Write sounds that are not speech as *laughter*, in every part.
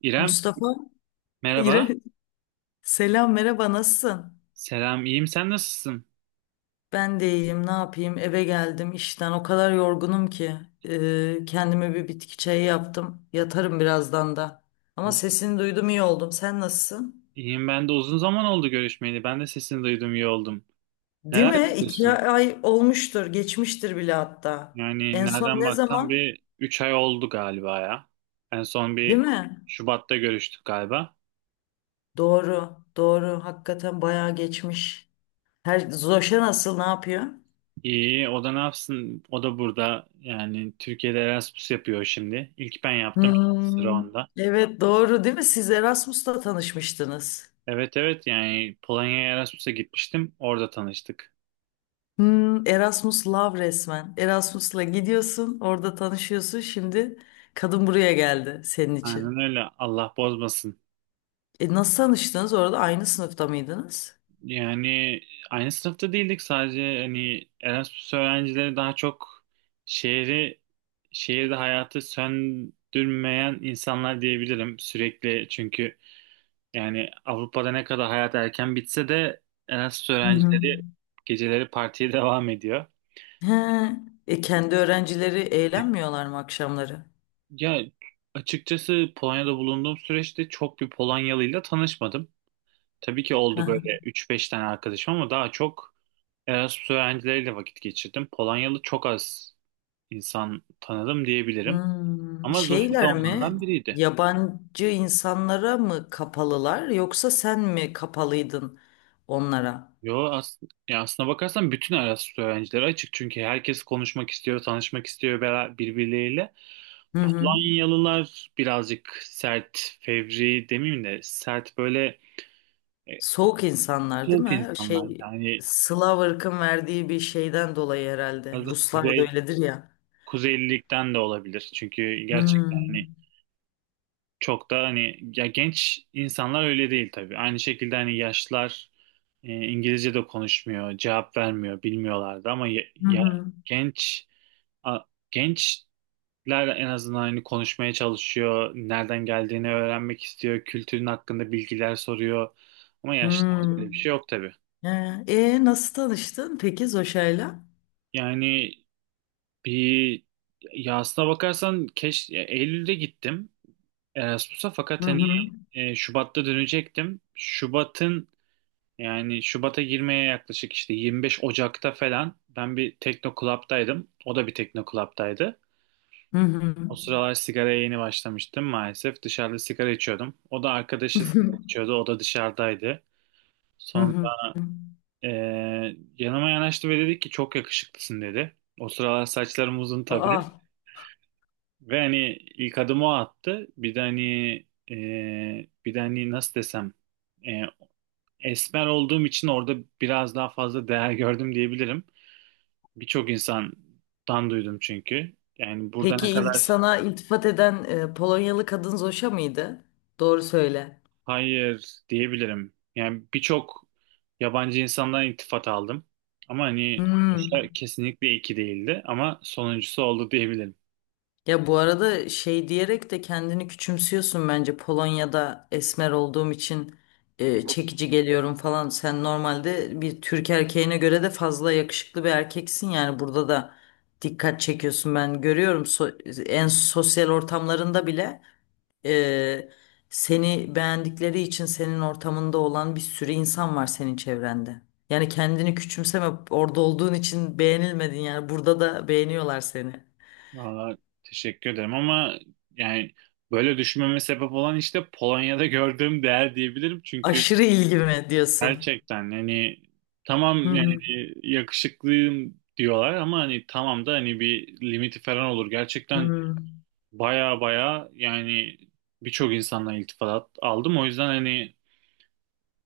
İrem, Mustafa, merhaba. İre- selam merhaba nasılsın? Selam, iyiyim. Sen nasılsın? Ben de iyiyim, ne yapayım? Eve geldim işten, o kadar yorgunum ki. Kendime bir bitki çayı yaptım. Yatarım birazdan da. Hı. Ama sesini duydum iyi oldum. Sen nasılsın? İyiyim, ben de. Uzun zaman oldu görüşmeyeli. Ben de sesini duydum, iyi oldum. Değil Neler mi? İki yapıyorsun? ay olmuştur, geçmiştir bile hatta. Yani En son nereden ne baksam zaman? bir 3 ay oldu galiba ya. En son Değil bir mi? Şubat'ta görüştük galiba. Doğru, doğru. Hakikaten bayağı geçmiş. Her Zoşa nasıl, ne yapıyor? İyi, o da ne yapsın? O da burada. Yani Türkiye'de Erasmus yapıyor şimdi. İlk ben yaptım, şimdi sıra Hmm, onda. evet doğru değil mi? Siz Erasmus'ta tanışmıştınız. Evet, evet, yani Polonya'ya Erasmus'a gitmiştim. Orada tanıştık. Erasmus Love resmen. Erasmus'la gidiyorsun, orada tanışıyorsun. Şimdi kadın buraya geldi senin için. Aynen öyle. Allah bozmasın. E nasıl tanıştınız? Orada aynı sınıfta mıydınız? Yani aynı sınıfta değildik, sadece hani Erasmus öğrencileri daha çok şehri şehirde hayatı söndürmeyen insanlar diyebilirim sürekli, çünkü yani Avrupa'da ne kadar hayat erken bitse de Erasmus Hı hı. öğrencileri geceleri partiye *laughs* devam ediyor. He, e kendi öğrencileri eğlenmiyorlar mı akşamları? Ya, açıkçası Polonya'da bulunduğum süreçte çok bir Polonyalıyla tanışmadım. Tabii ki Hı oldu hı. böyle üç beş tane arkadaşım, ama daha çok Erasmus öğrencileriyle vakit geçirdim. Polonyalı çok az insan tanıdım diyebilirim. Ama Zoş'ta Şeyler mi? onlardan biriydi. Yabancı insanlara mı kapalılar yoksa sen mi kapalıydın onlara? Yo, ya aslına bakarsan bütün Erasmus öğrencileri açık. Çünkü herkes konuşmak istiyor, tanışmak istiyor birbirleriyle. Hı hı. Polonyalılar birazcık sert, fevri demeyeyim de sert, böyle, e, Soğuk insanlar değil soğuk mi? insanlar. Şey Yani Slav ırkın verdiği bir şeyden dolayı herhalde. biraz da Ruslar da öyledir ya. kuzeylilikten de olabilir. Çünkü gerçekten hani Hmm. çok da hani ya genç insanlar öyle değil tabii. Aynı şekilde hani yaşlılar İngilizce de konuşmuyor, cevap vermiyor, bilmiyorlardı ama ya, Hı ya hı. genç a- gençler en azından hani konuşmaya çalışıyor, nereden geldiğini öğrenmek istiyor, kültürün hakkında bilgiler soruyor. Ama yaşlılarda öyle bir Hmm. şey yok tabii. Nasıl tanıştın peki Zoşa'yla? Yani bir, ya aslına bakarsan, ya Eylül'de gittim Erasmus'a fakat Hı hani hı. Şubat'ta dönecektim. Yani Şubat'a girmeye yaklaşık işte 25 Ocak'ta falan ben bir Tekno Club'daydım. O da bir Tekno Club'daydı. Hı hı. O sıralar sigaraya yeni başlamıştım maalesef. Dışarıda sigara içiyordum. O da arkadaşı sigara *laughs* içiyordu. O da dışarıdaydı. Hı Sonra hı. Yanıma yanaştı ve dedi ki çok yakışıklısın dedi. O sıralar saçlarım uzun Aa, tabii. Ve hani ilk adımı o attı. Bir de hani nasıl desem, eee, esmer olduğum için orada biraz daha fazla değer gördüm diyebilirim. Birçok insandan duydum çünkü. Yani burada peki ne ilk kadar sana iltifat eden Polonyalı kadın Zoşa mıydı? Doğru söyle. hayır diyebilirim. Yani birçok yabancı insandan iltifat aldım. Ama hani Hmm. sonuçta kesinlikle iyi ki değildi, ama sonuncusu oldu diyebilirim. Ya bu arada şey diyerek de kendini küçümsüyorsun bence Polonya'da esmer olduğum için çekici geliyorum falan. Sen normalde bir Türk erkeğine göre de fazla yakışıklı bir erkeksin, yani burada da dikkat çekiyorsun, ben görüyorum. En sosyal ortamlarında bile e, seni beğendikleri için senin ortamında olan bir sürü insan var senin çevrende. Yani kendini küçümseme, orada olduğun için beğenilmedin, yani burada da beğeniyorlar seni. Valla teşekkür ederim ama yani böyle düşünmeme sebep olan işte Polonya'da gördüğüm değer diyebilirim. Çünkü Aşırı ilgi diyorsun? gerçekten hani Hı tamam yani hı, yakışıklıyım diyorlar ama hani tamam da hani bir limiti falan olur. hı Gerçekten hı, baya baya yani birçok insanla iltifat aldım. O yüzden hani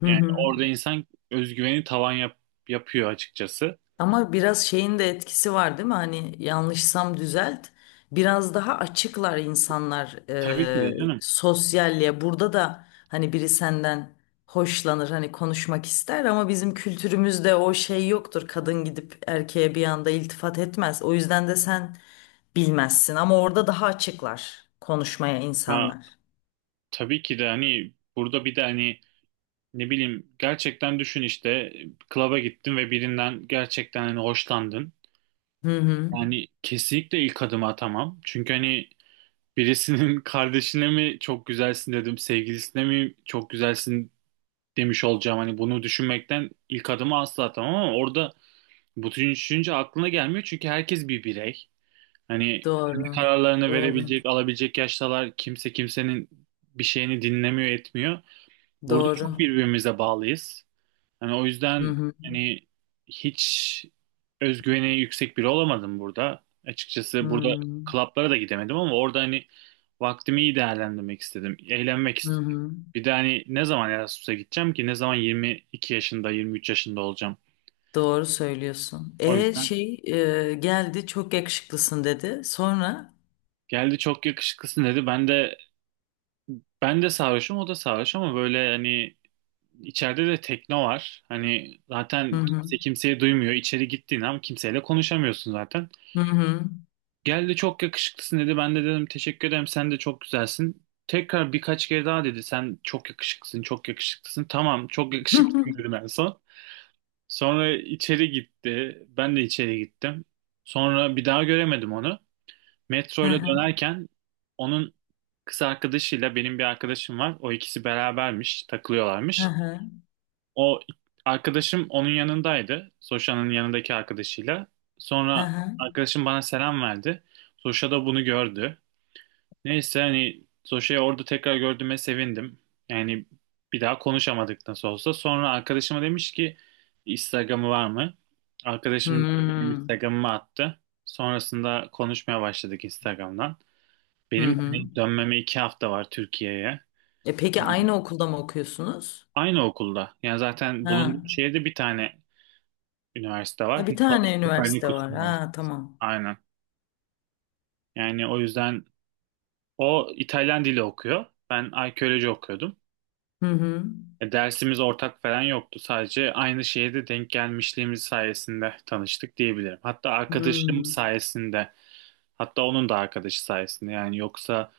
hı yani hı. orada insan özgüveni yapıyor açıkçası. Ama biraz şeyin de etkisi var değil mi? Hani yanlışsam düzelt. Biraz daha açıklar insanlar Tabii ki de canım. sosyalliğe. Burada da hani biri senden hoşlanır, hani konuşmak ister ama bizim kültürümüzde o şey yoktur. Kadın gidip erkeğe bir anda iltifat etmez. O yüzden de sen bilmezsin ama orada daha açıklar konuşmaya Ha, insanlar. tabii ki de hani burada bir de hani ne bileyim, gerçekten düşün işte, klaba gittin ve birinden gerçekten hani hoşlandın. Hı hı. Yani kesinlikle ilk adımı atamam. Çünkü hani birisinin *laughs* kardeşine mi çok güzelsin dedim, sevgilisine mi çok güzelsin demiş olacağım. Hani bunu düşünmekten ilk adımı asla atamam, ama orada bu düşünce aklına gelmiyor çünkü herkes bir birey. Hani kendi Doğru. kararlarını Doğru. verebilecek, alabilecek yaştalar, kimse kimsenin bir şeyini dinlemiyor, etmiyor. Burada çok Doğru. birbirimize bağlıyız. Hani o Hı yüzden hı. hani hiç özgüveni yüksek biri olamadım burada. Açıkçası burada Hı klaplara da gidemedim ama orada hani vaktimi iyi değerlendirmek istedim, eğlenmek hı. istedim. Hı. Bir de hani ne zaman Erasmus'a gideceğim ki? Ne zaman 22 yaşında, 23 yaşında olacağım? Doğru söylüyorsun. O yüzden Şey geldi çok yakışıklısın dedi. Sonra geldi çok yakışıklısın dedi. Ben de sarhoşum, o da sarhoş, ama böyle hani içeride de tekno var. Hani hı zaten hı. kimse kimseyi duymuyor. İçeri gittiğin an kimseyle konuşamıyorsun zaten. Hı hı. Geldi çok yakışıklısın dedi. Ben de dedim teşekkür ederim sen de çok güzelsin. Tekrar birkaç kere daha dedi sen çok yakışıklısın, çok yakışıklısın. Tamam çok yakışıklısın *laughs* dedim en son. Sonra içeri gitti. Ben de içeri gittim. Sonra bir daha göremedim onu. Hı Metroyla hı. dönerken onun kız arkadaşıyla benim bir arkadaşım var. O ikisi berabermiş, Hı takılıyorlarmış. hı. O arkadaşım onun yanındaydı, Soşa'nın yanındaki arkadaşıyla. Hı Sonra hı. arkadaşım bana selam verdi. Soşa da bunu gördü. Neyse hani Soşa'yı orada tekrar gördüğüme sevindim. Yani bir daha konuşamadık nasıl olsa. Sonra arkadaşıma demiş ki Instagram'ı var mı? Arkadaşım da benim Hmm. Instagram'ımı attı. Sonrasında konuşmaya başladık Instagram'dan. Hı Benim hı. Dönmeme 2 hafta var Türkiye'ye. E peki Yani aynı okulda mı okuyorsunuz? aynı okulda. Yani zaten Ha. bulunduğum şehirde bir tane üniversite var. Ha bir Nicolas tane üniversite Copernicus var. Üniversitesi. Ha tamam. Aynen. Yani o yüzden o İtalyan dili okuyor. Ben arkeoloji okuyordum. Hı hı. E, dersimiz ortak falan yoktu. Sadece aynı şehirde denk gelmişliğimiz sayesinde tanıştık diyebilirim. Hatta arkadaşım Hmm. sayesinde. Hatta onun da arkadaşı sayesinde. Yani yoksa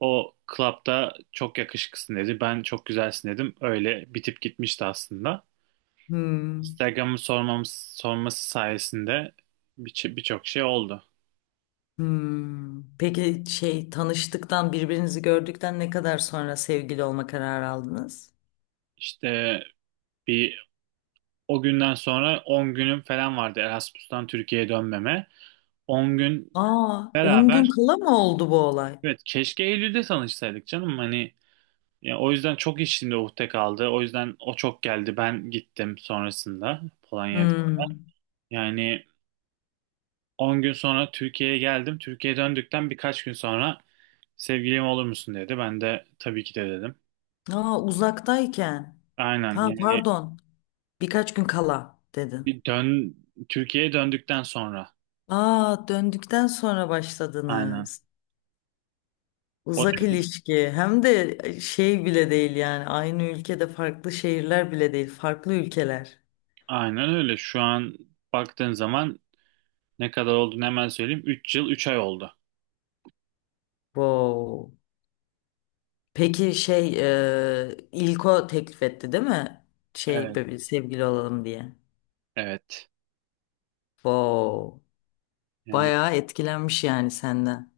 o klapta çok yakışıklısın dedi, ben çok güzelsin dedim, öyle bitip gitmişti aslında. Hmm. Instagram'ı sormamız, sorması sayesinde birçok şey oldu. Hmm. Peki şey tanıştıktan birbirinizi gördükten ne kadar sonra sevgili olma kararı aldınız? İşte bir, o günden sonra 10 günüm falan vardı Erasmus'tan Türkiye'ye dönmeme. 10 gün Aa, 10 gün beraber, kala mı oldu bu olay? evet, keşke Eylül'de tanışsaydık canım, hani ya, o yüzden çok içimde ukde kaldı. O yüzden o çok geldi. Ben gittim sonrasında Polonya'da. Hmm. Yani 10 gün sonra Türkiye'ye geldim. Türkiye'ye döndükten birkaç gün sonra sevgilim olur musun dedi. Ben de tabii ki de dedim. Aa, uzaktayken. Aynen Ha yani. pardon. Birkaç gün kala dedin. Bir dön Türkiye'ye döndükten sonra. Aa, döndükten sonra Aynen. başladınız. O Uzak dedi. ilişki. Hem de şey bile değil yani. Aynı ülkede farklı şehirler bile değil. Farklı ülkeler. Aynen öyle. Şu an baktığın zaman ne kadar olduğunu hemen söyleyeyim. 3 yıl 3 ay oldu. Wow. Peki şey İlko teklif etti değil mi? Şey Evet. böyle sevgili olalım diye. Evet. Wow. Yani, Bayağı etkilenmiş yani senden.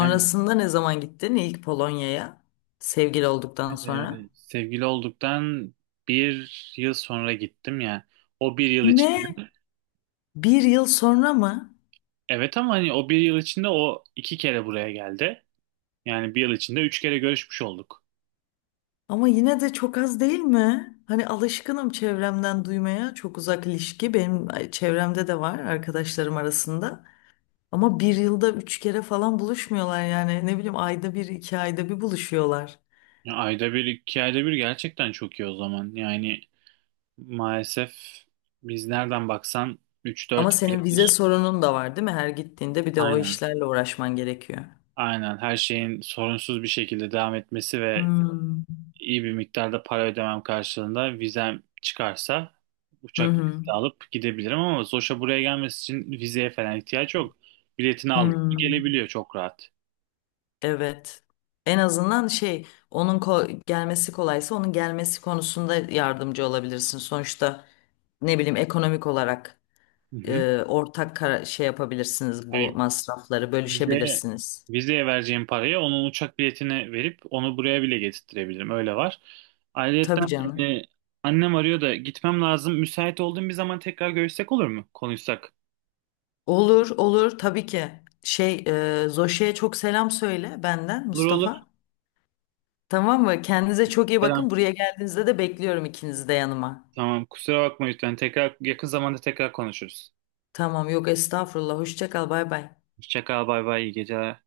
yani, ne zaman gittin ilk Polonya'ya? Sevgili olduktan sonra. Sevgili olduktan bir yıl sonra gittim ya. O bir yıl Ne? içinde. Bir yıl sonra mı? Evet, ama hani o bir yıl içinde o 2 kere buraya geldi. Yani bir yıl içinde 3 kere görüşmüş olduk. Ama yine de çok az değil mi? Hani alışkınım çevremden duymaya. Çok uzak ilişki benim çevremde de var, arkadaşlarım arasında. Ama bir yılda 3 kere falan buluşmuyorlar yani. Ne bileyim ayda bir, 2 ayda bir buluşuyorlar. Ya ayda bir, 2 ayda bir gerçekten çok iyi o zaman. Yani maalesef biz nereden baksan üç Ama dört senin aylık vize sorunun da var değil mi? Her gittiğinde bir de o Aynen, işlerle uğraşman gerekiyor. aynen, her şeyin sorunsuz bir şekilde devam etmesi ve Hmm. iyi bir miktarda para ödemem karşılığında vizem çıkarsa Hı uçak hı. bileti alıp gidebilirim, ama Zoş'a buraya gelmesi için vizeye falan ihtiyaç yok. Biletini aldık mı Hmm. gelebiliyor çok rahat. Evet. En azından şey onun gelmesi kolaysa onun gelmesi konusunda yardımcı olabilirsin. Sonuçta ne bileyim ekonomik olarak Hı hı. Ortak şey yapabilirsiniz, bu Yani masrafları Vizeye, bölüşebilirsiniz. vizeye vereceğim paraya onun uçak biletini verip onu buraya bile getirttirebilirim. Öyle var. Tabii Ayrıyeten, canım. e, annem arıyor da gitmem lazım. Müsait olduğum bir zaman tekrar görüşsek olur mu? Konuşsak. Olur olur tabii ki. Şey Zoşe'ye çok selam söyle benden Olur, olur. Mustafa. Tamam mı? Kendinize çok iyi Selam. bakın. Buraya geldiğinizde de bekliyorum ikinizi de yanıma. Tamam, kusura bakma lütfen. Tekrar yakın zamanda tekrar konuşuruz. Tamam, yok estağfurullah. Hoşça kal, bay bay. Hoşça kal, bay bay, iyi geceler.